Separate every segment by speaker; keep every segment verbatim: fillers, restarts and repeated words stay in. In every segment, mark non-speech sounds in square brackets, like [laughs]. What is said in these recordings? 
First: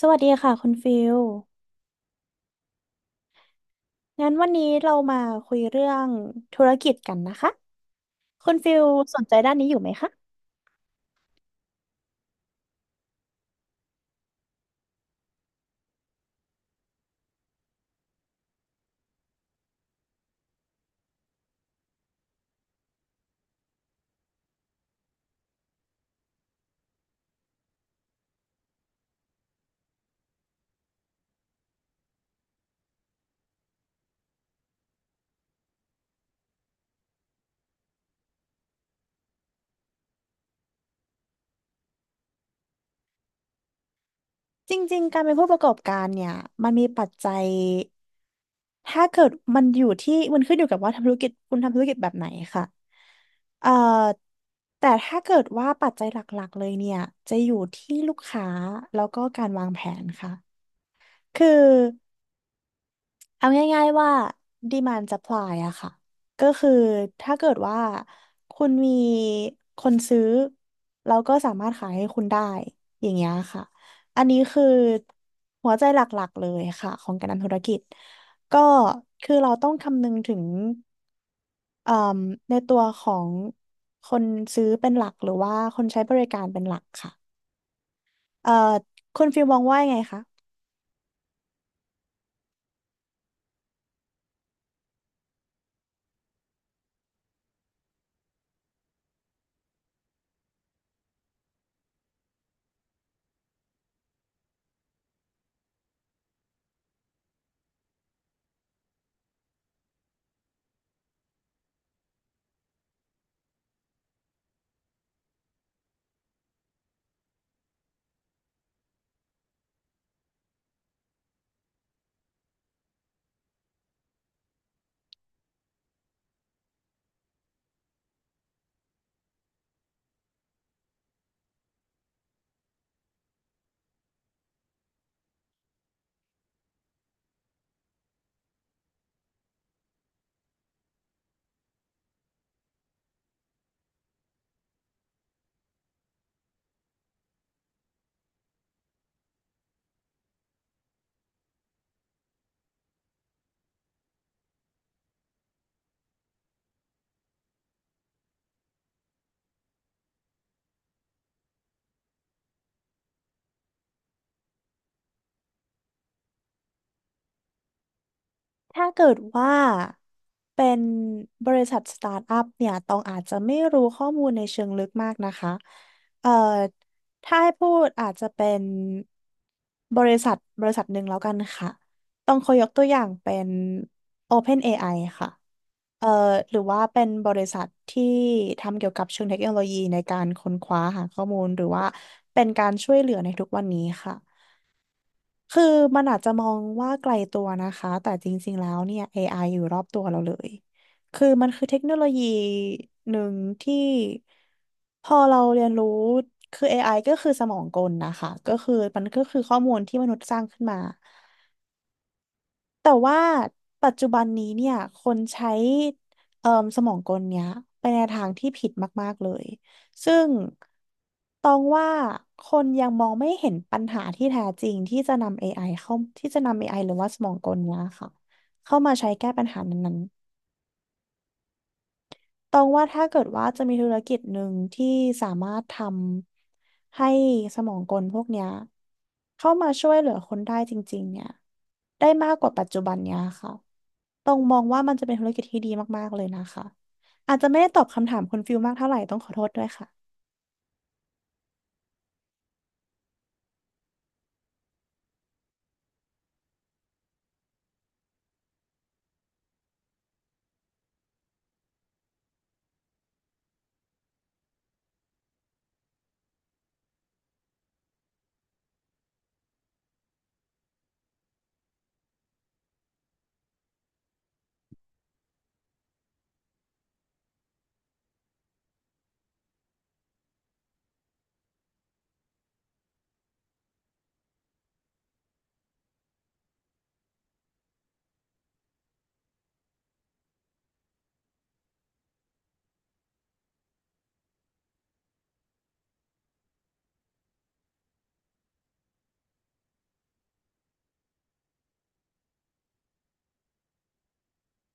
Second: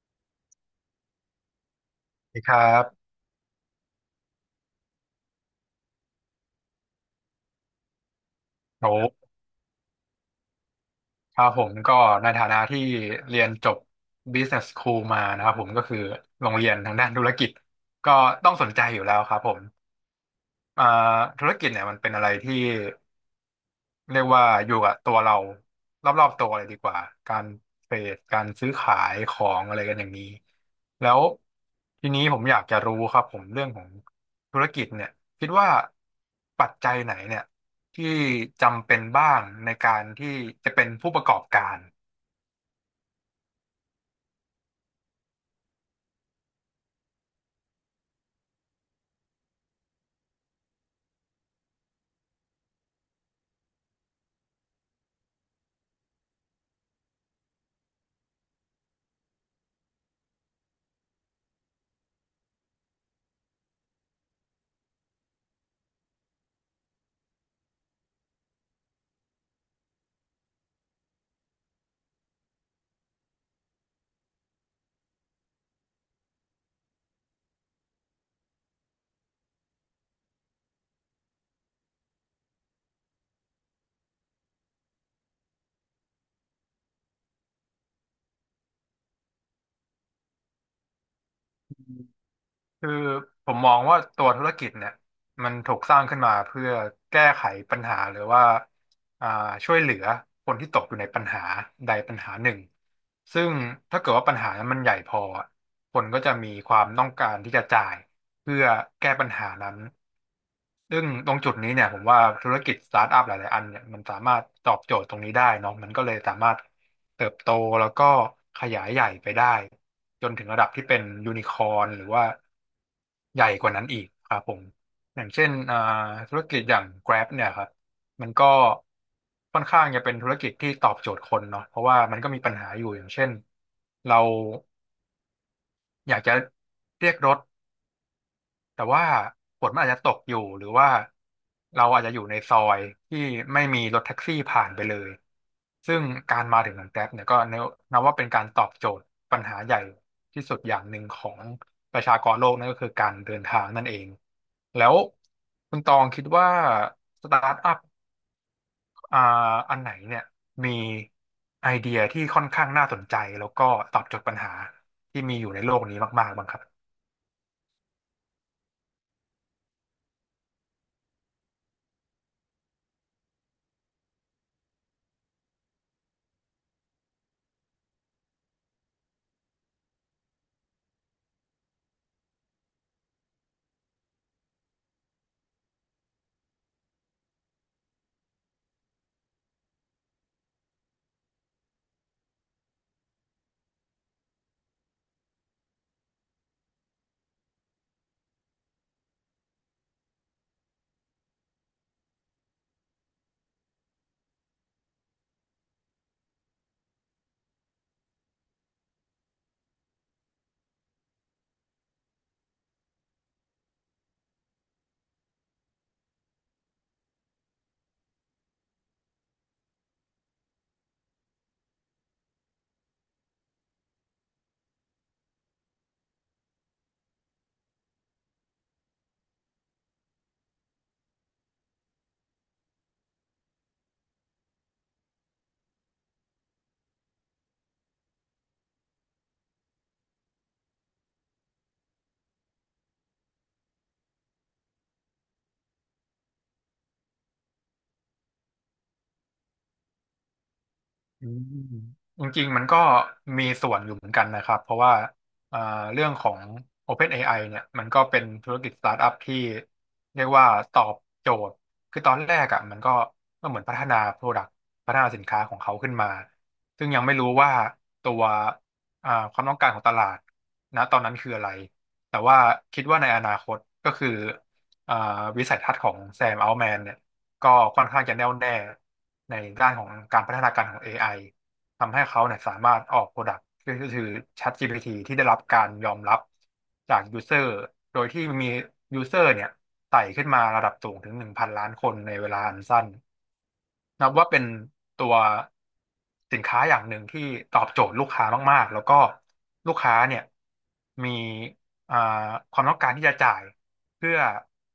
Speaker 1: สวัสดีค่ะคุณฟิล
Speaker 2: สวัสดีครับ
Speaker 1: งั้นวันนี้เรามาคุยเรื่องธุรกิจกันนะคะคุณฟิล
Speaker 2: โอ
Speaker 1: สนใจ
Speaker 2: ้
Speaker 1: ด้านนี้อยู่ไหมคะ
Speaker 2: ครับผมก็ในฐานะที่เรียนจบ Business School มานะครับผมก็คือโรงเรียนทางด้านธุรกิจก็ต้องสนใจอยู่แล้วครับผมอ่าธุรกิจเนี่ยมันเป็นอะไรที่ เรียกว่าอยู่กับตัวเรารอบๆตัวเลยดีกว่าการเทรดการซื้อขายของอะไรกันอย่างนี้แล้วทีนี้ผมอยากจะรู้ครับผมเรื่องของธุรกิจเนี่ยคิดว่าปัจจัยไหนเนี่ยที่จำเป็นบ้างในการที่จะเป็นผู้ประกอบการ
Speaker 1: จริงๆ การเป็นผู้ประกอบการเนี่ยมันมีปัจจัยถ้าเกิดมันอยู่ที่มันขึ้นอยู่กับว่าทำธุรกิจคุณทำธุรกิจแบบไหนค่ะเอ่อแต่ถ้าเกิดว่าปัจจัยหลักๆ เลยเนี่ยจะอยู่ที่ลูกค้าแล้วก็การวางแผนค่ะคือ เอาง่ายๆว่า demand supply อะค่ะ ก็คือถ้าเกิดว่าคุณมีคนซื้อเราก็สามารถขายให้คุณได้อย่างเงี้ยค่ะ อันนี้คือหัวใจหลักๆเลยค่ะของการทำธุรกิจ ก็คือเราต้องคำนึงถึงเอ่มในตัวของคนซื้อเป็นหลักหรือว่าคนใช้บริการเป็นหลักค่ะเอ่อคุณฟิลมองว่ายังไงคะ
Speaker 2: คือผมมองว่าตัวธุรกิจเนี่ยมันถูกสร้างขึ้นมาเพื่อแก้ไขปัญหาหรือว่าอ่าช่วยเหลือคนที่ตกอยู่ในปัญหาใดปัญหาหนึ่งซึ่งถ้าเกิดว่าปัญหานั้นมันใหญ่พออะคนก็จะมีความต้องการที่จะจ่ายเพื่อแก้ปัญหานั้น ซึ่งตรงจุดนี้เนี่ยผมว่าธุรกิจสตาร์ทอัพหลาย ๆอันเนี่ยมันสามารถตอบโจทย์ตรงนี้ได้เนาะมันก็เลยสามารถเติบโตแล้วก็ขยายใหญ่ไปได้จนถึงระดับที่เป็นยูนิคอ n หรือว่าใหญ่กว่านั้นอีกครับผมอย่างเช่นอ่าธุรกิจอย่าง Grab เนี่ยครับมันก็ค่อนข้างจะเป็นธุรกิจที่ตอบโจทย์คนเนาะเพราะว่ามันก็มีปัญหาอยู่อย่างเช่นเราอยากจะเรียกรถ แต่ว่าฝนมันอาจจะตกอยู่หรือว่าเราอาจจะอยู่ในซอยที่ไม่มีรถแท็กซี่ผ่านไปเลยซึ่งการมาถึงของแกร็บเนี่ยก็นับว่าเป็นการตอบโจทย์ปัญหาใหญ่ที่สุดอย่างหนึ่งของประชากรโลกนั่นก็คือการเดินทางนั่นเองแล้วคุณตองคิดว่าสตาร์ทอัพอ่าอันไหนเนี่ยมีไอเดียที่ค่อนข้างน่าสนใจแล้วก็ตอบโจทย์ปัญหาที่มีอยู่ในโลกนี้มากๆบ้างครับ
Speaker 1: ถ้าเกิดว่าเป็นบริษัทสตาร์ทอัพเนี่ยตองอาจจะไม่รู้ข้อมูลในเชิงลึกมากนะคะเอ่อถ้าให้พูดอาจจะเป็นบริษัทบริษัทหนึ่งแล้วกันค่ะต้องขอยกตัวอย่างเป็น OpenAI ค่ะเอ่อหรือว่าเป็นบริษัทที่ทำเกี่ยวกับเชิงเทคโนโลยีในการค้นคว้าหาข้อมูลหรือว่าเป็นการช่วยเหลือในทุกวันนี้ค่ะ คือมันอาจจะมองว่าไกลตัวนะคะแต่จริงๆแล้วเนี่ย เอ ไอ อไออยู่รอบตัวเราเลย คือมันคือเทคโนโลยีหนึ่งที่พอเราเรียนรู้คือ เอ ไอ ก็คือสมองกลนะคะก็คือมันก็คือข้อมูลที่มนุษย์สร้างขึ้นมา แต่ว่าปัจจุบันนี้เนี่ยคนใช้เอ่อสมองกลเนี้ยไปในทางที่ผิดมากๆเลยซึ่งตองว่าคนยังมองไม่เห็นปัญหาที่แท้จริงที่จะนำ เอ ไอ เข้าที่จะนำ เอ ไอ หรือว่าสมองกลเนี้ยค่ะเข้ามาใช้แก้ปัญหานั้นๆตองว่าถ้าเกิดว่าจะมีธุรกิจหนึ่งที่สามารถทำให้สมองกลพวกเนี้ยเข้ามาช่วยเหลือคนได้จริงๆเนี่ยได้มากกว่าปัจจุบันเนี้ยค่ะต้องค่ะ
Speaker 2: อืมจริงๆมันก็มีส่วนอยู่เหมือนกันนะครับเพราะว่าเอ่อเรื่องของ OpenAI เนี่ยมันก็เป็นธุรกิจสตาร์ทอัพที่เรียกว่าตอบโจทย์คือตอนแรกอ่ะมันก็ก็เหมือนพัฒนา Product พัฒนาสินค้าของเขาขึ้นมาซึ่งยังไม่รู้ว่าตัวอ่าความต้องการของตลาดนะตอนนั้นคืออะไรแต่ว่าคิดว่าในอนาคตก็คืออ่าวิสัยทัศน์ของแซมอัลแมนเนี่ยก็ค่อนข้างจะแน่วแน่ ในด้านของการพัฒนาการของ เอ ไอ ทำให้เขาเนี่ยสามารถออกโปรดักต์ก็คือ ChatGPT ที่ได้รับการยอมรับจากยูเซอร์โดยที่มียูเซอร์เนี่ยไต่ขึ้นมาระดับสูงถึงหนึ่งพันล้านล้านคนในเวลาอันสั้น นับว่าเป็นตัวสินค้าอย่างหนึ่งที่ตอบโจทย์ลูกค้ามากๆ แล้วก็ลูกค้าเนี่ยมีอ่าความต้องการที่จะจ่ายเพื่อ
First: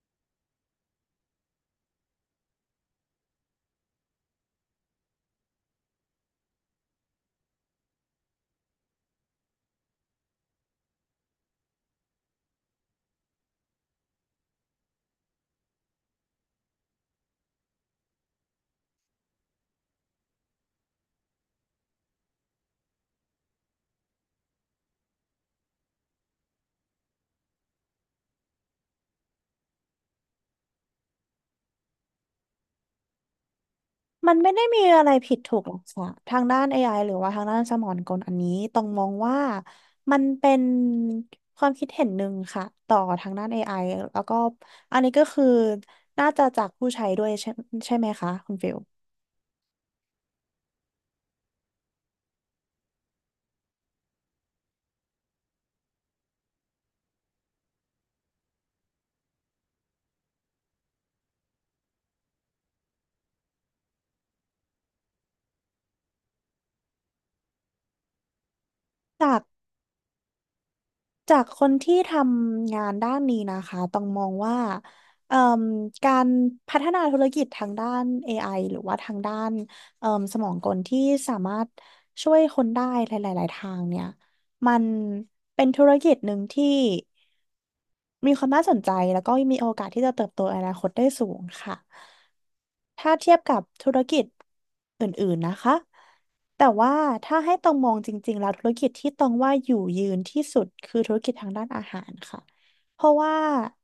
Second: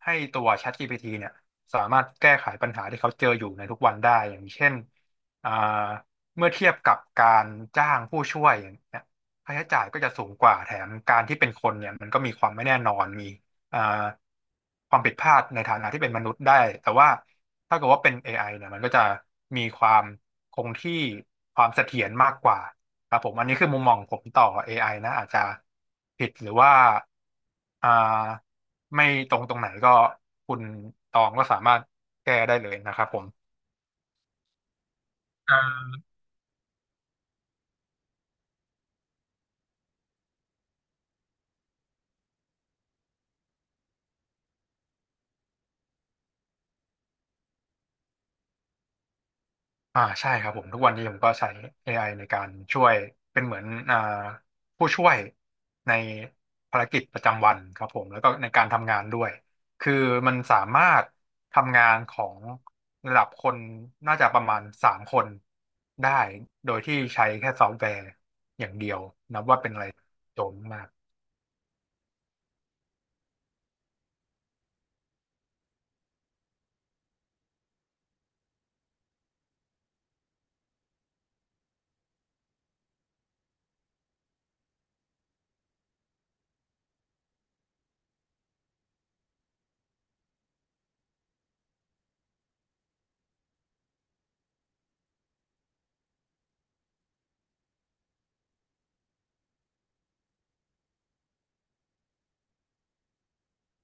Speaker 2: ให้ตัว ChatGPT เนี่ยสามารถแก้ไขปัญหาที่เขาเจออยู่ในทุกวันได้อย่างเช่นอ่าเมื่อเทียบกับการจ้างผู้ช่วยอย่างเนี่ยค่าใช้จ่ายก็จะสูงกว่าแถมการที่เป็นคนเนี่ยมันก็มีความไม่แน่นอนมี อ่าความผิดพลาดในฐานะที่เป็นมนุษย์ได้ แต่ว่าถ้าเกิดว่าเป็น เอ ไอ เนี่ยมันก็จะมีความคงที่ความเสถียรมากกว่าครับผมอันนี้คือมุมมองผมต่อ เอ ไอ นะอาจจะผิดหรือว่าอ่าไม่ตรงตรงไหนก็คุณตองก็สามารถแก้ได้เลยนะครับผม
Speaker 1: มันไม่ได้มีอะไรผิด
Speaker 2: อ่
Speaker 1: ถูกหรอกค่ะ
Speaker 2: า
Speaker 1: ทางด้าน เอ ไอ หรือว่าทางด้านสมองกลอันนี้ต้องมองว่ามันเป็นความคิดเห็นหนึ่งค่ะต่อทางด้าน เอ ไอ แล้วก็อันนี้ก็คือน่าจะจากผู้ใช้ด้วยใช่ใช่ไหมคะคุณฟิล
Speaker 2: อ่าใช่ครับผมทุกวันนี้ผมก็ใช้ เอ ไอ ในการช่วยเป็นเหมือนอ่าผู้ช่วยในภารกิจประจำวันครับผมแล้วก็ในการทำงานด้วยคือมันสามารถทำงานของระดับคนน่าจะประมาณสามคนได้โดยที่ใช้แค่ซอฟต์แวร์อย่างเดียว
Speaker 1: จา
Speaker 2: นั
Speaker 1: ก
Speaker 2: บว่าเป็นอะไรโจมมาก
Speaker 1: จากคนที่ทำงานด้านนี้นะคะต้องมองว่าเอ่มการพัฒนาธุรกิจทางด้าน เอ ไอ หรือว่าทางด้านเอ่มสมองกลที่สามารถช่วยคนได้หลายๆทางเนี่ยมันเป็นธุรกิจหนึ่งที่ มีความน่าสนใจแล้วก็มีโอกาสที่จะเติบโตในอนาคตได้สูงค่ะ ถ้าเทียบกับธุรกิจอื่นๆนะคะ แต่ว่าถ้าให้ตองมองจริงๆแล้วธุรกิจที่ตองว่าอยู่ยืนที่สุดคือธุรกิจทางด้านอาหารค่ะ เพราะว่า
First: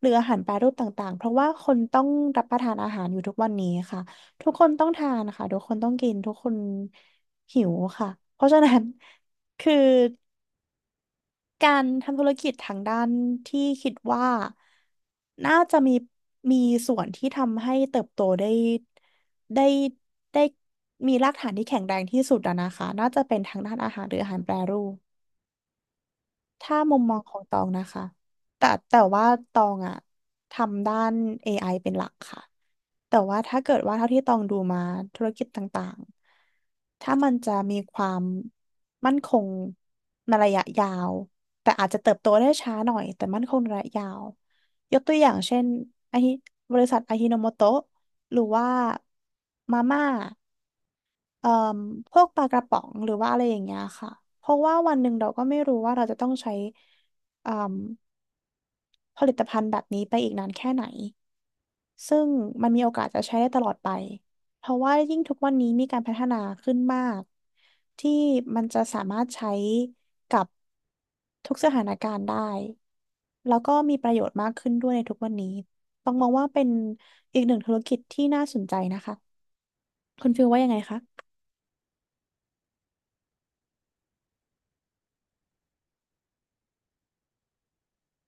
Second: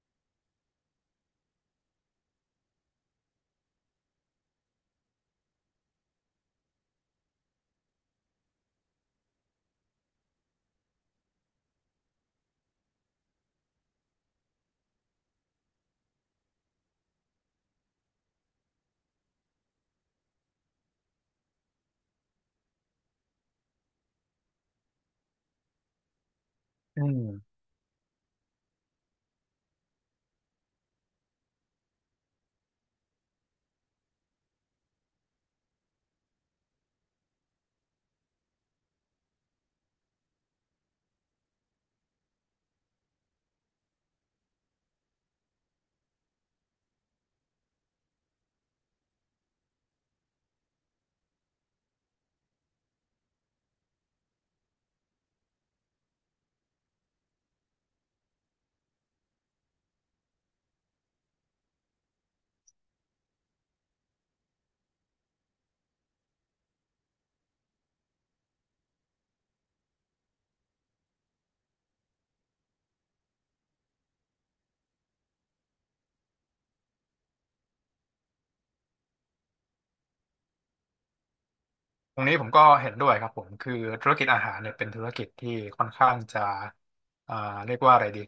Speaker 1: หรืออาหารแปรรูปต่างๆเพราะว่าคนต้องรับประทานอาหารอยู่ทุกวันนี้ค่ะ ทุกคนต้องทานค่ะ ทุกคนต้องกินทุกคนหิวค่ะเพราะฉะนั้น [laughs] คือ การทำธุรกิจทางด้านที่คิดว่าน่าจะมีมีส่วนที่ทำให้เติบโตได้ได้ได้มีรากฐานที่แข็งแรงที่สุดอะนะคะน่าจะเป็นทางด้านอาหารหรืออาหารแปรรูปถ้ามุม
Speaker 2: อื
Speaker 1: มอ
Speaker 2: ม
Speaker 1: งของตองนะคะแต่แต่ว่าตองอะทำด้าน เอ ไอ เป็นหลักค่ะ แต่ว่าถ้าเกิดว่าเท่าที่ตองดูมาธุรกิจต่างๆ ถ้ามันจะมีความมั่นคงในระยะยาวแต่อาจจะเติบโตได้ช้าหน่อยแต่มั่นคงในระยะยาวยกตัวอย่างเช่นไอาฮิบริษัทอาฮิโนโมโตะหรือว่ามาม่าเอ่อพวกปลากระป๋องหรือว่าอะไรอย่างเงี้ยค่ะเพราะว่าวันหนึ่งเราก็ไม่รู้ว่าเราจะต้องใช้เอ่มผลิตภัณฑ์แบบนี้ไปอีกนานแค่ไหน ซึ่งมันมีโอกาสจะใช้ได้ตลอดไป เพราะว่ายิ่งทุกวันนี้มีการพัฒนาขึ้นมากที่มันจะสามารถใช้กับทุกสถานการณ์ได้ แล้วก็มีประโยชน์มากขึ้นด้วยในทุกวันนี้ต้องมองว่าเป็นอีกหนึ่งธุรกิจที่น่าสนใจนะคะ คุณฟิลว่ายังไงคะ
Speaker 2: ตรงนี้ผมก็เห็นด้วยครับผมคือธุรกิจอาหารเนี่ยเป็นธุรกิจที่ค่อนข้างจะอ่าเรียกว่าอะไรดี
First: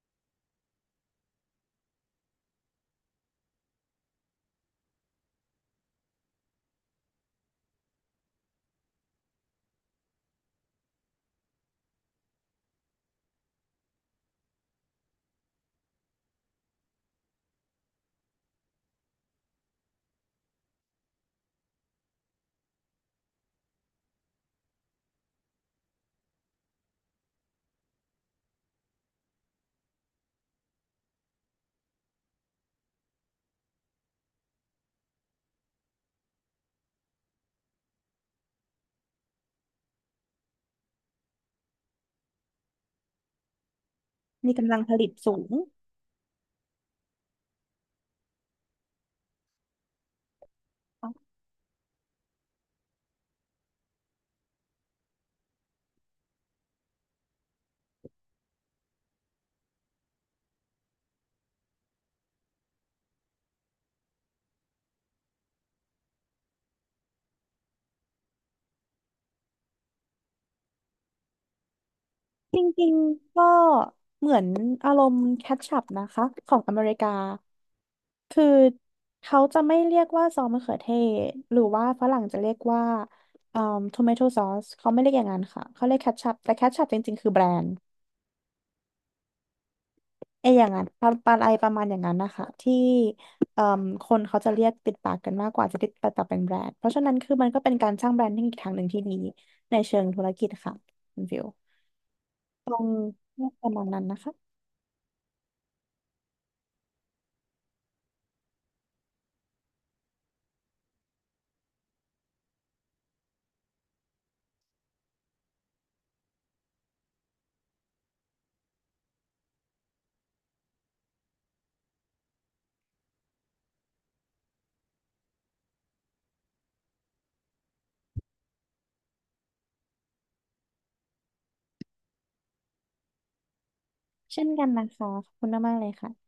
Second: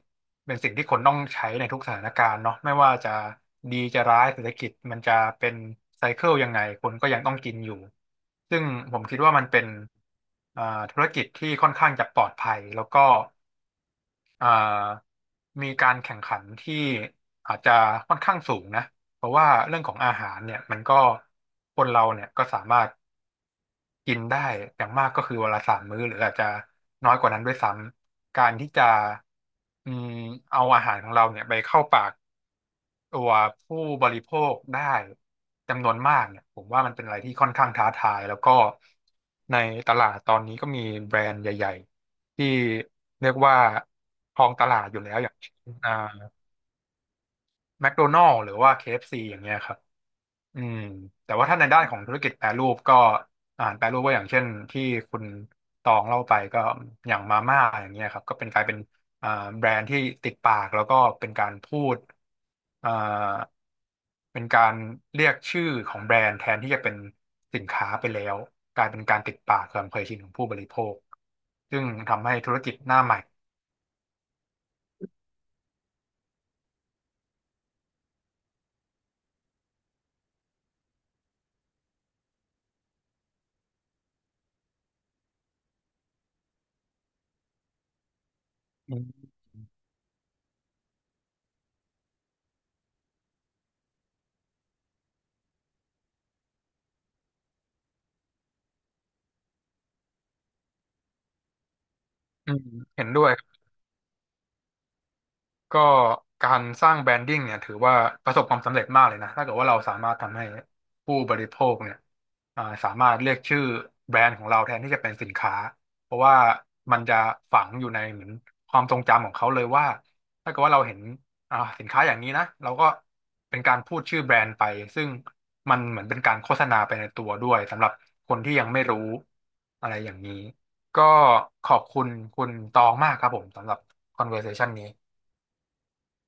Speaker 2: เป็นสิ่งที่คนต้องใช้ในทุกสถานการณ์เนาะไม่ว่าจะดีจะร้ายเศรษฐกิจมันจะเป็นไซเคิลยังไงคนก็ยังต้องกินอยู่ซึ่งผมคิดว่ามันเป็นอ่าธุรกิจที่ค่อนข้างจะปลอดภัยแล้วก็อ่ามีการแข่งขันที่อาจจะค่อนข้างสูงนะเพราะว่าเรื่องของอาหารเนี่ยมันก็คนเราเนี่ยก็สามารถ กินได้อย่างมากก็คือวันละสามมื้อหรืออาจจะน้อยกว่านั้นด้วยซ้ำการที่จะอืมเอาอาหารของเราเนี่ยไปเข้าปากตัวผู้บริโภคได้จำนวนมากเนี่ยผมว่ามันเป็นอะไรที่ค่อนข้างท้าทายแล้วก็ในตลาดตอนนี้ก็มีแบรนด์ใหญ่ๆที่เรียกว่าครอ
Speaker 1: มี
Speaker 2: งต
Speaker 1: กำ
Speaker 2: ลา
Speaker 1: ลัง
Speaker 2: ด
Speaker 1: ผ
Speaker 2: อยู่
Speaker 1: ลิต
Speaker 2: แล้วอย่า
Speaker 1: สู
Speaker 2: ง
Speaker 1: ง
Speaker 2: เช่นอ่าแมคโดนัลด์หรือว่า เค เอฟ ซี อฟซีอย่างเงี้ยครับ อืมแต่ว่าถ้าในด้านของธุรกิจแปรรูปก็อาหารแปรรูปก็อย่างเช่นที่คุณตองเล่าไปก็อย่างมาม่าอย่างเงี้ยครับก็เป็นกลายเป็นอ่าแบรนด์ที่ติดปากแล้วก็เป็นการพูดอ่าเป็นการเรียกชื่อของแบรนด์แทนที่จะเป็นสินค้าไปแล้วกลายเป็นการติดปากความเคยชินของผู้บริโภคซึ่งทำให้ธุ
Speaker 1: จ
Speaker 2: รกิจ
Speaker 1: ริ
Speaker 2: ห
Speaker 1: ง
Speaker 2: น้าใหม่
Speaker 1: ๆก็เหมือนอารมณ์แคชชัพนะคะของอเมริกาคือเขาจะไม่เรียกว่าซอสมะเขือเทศหรือว่าฝรั่งจะเรียกว่าเอ่อทอมเมโทซอสเขาไม่เรียกอย่างนั้นค่ะเขาเรียกแคชชัพแต่แคชชัพจริงๆคือแบรนด์
Speaker 2: อืม
Speaker 1: ไออย่างนั้นปลาปลาอะไรประมาณอย่างนั้นนะคะที่เอ่มคนเขาจะเรียกติดปากกันมากกว่าจะติดปากต่อเป็นแบรนด์เพราะฉะนั้นคือมันก็เป็นการสร้างแบรนดิ้งอีกทางหนึ่งที่ดีในเชิงธุรกิจค่ะคุณฟิว
Speaker 2: อืม
Speaker 1: ตรง
Speaker 2: เห็นด้วย
Speaker 1: ประมาณนั้นนะคะ
Speaker 2: ก็การสร้างแบรนดิ้งเนี่ยถือว่าประสบความสำเร็จมากเลยนะถ้าเกิดว่าเราสามารถทำให้ผู้บริโภคเนี่ยอ่าสามารถเรียกชื่อแบรนด์ของเราแทนที่จะเป็นสินค้าเพราะว่ามันจะฝังอยู่ในเหมือนความทรงจำของเขาเลยว่าถ้าเกิดว่าเราเห็นอ่าสินค้าอย่างนี้นะเราก็เป็นการพูดชื่อแบรนด์ไปซึ่งมันเหมือนเป็นการโฆษณาไปในตัวด้วยสำหรับคนที่ยังไม่รู้อะไรอย่างนี้ก็ขอบคุณคุณตองมากครับผมสำหรับ
Speaker 1: เช่นกัน
Speaker 2: conversation นี้
Speaker 1: นะคะขอบคุณมากๆเลยค่ะ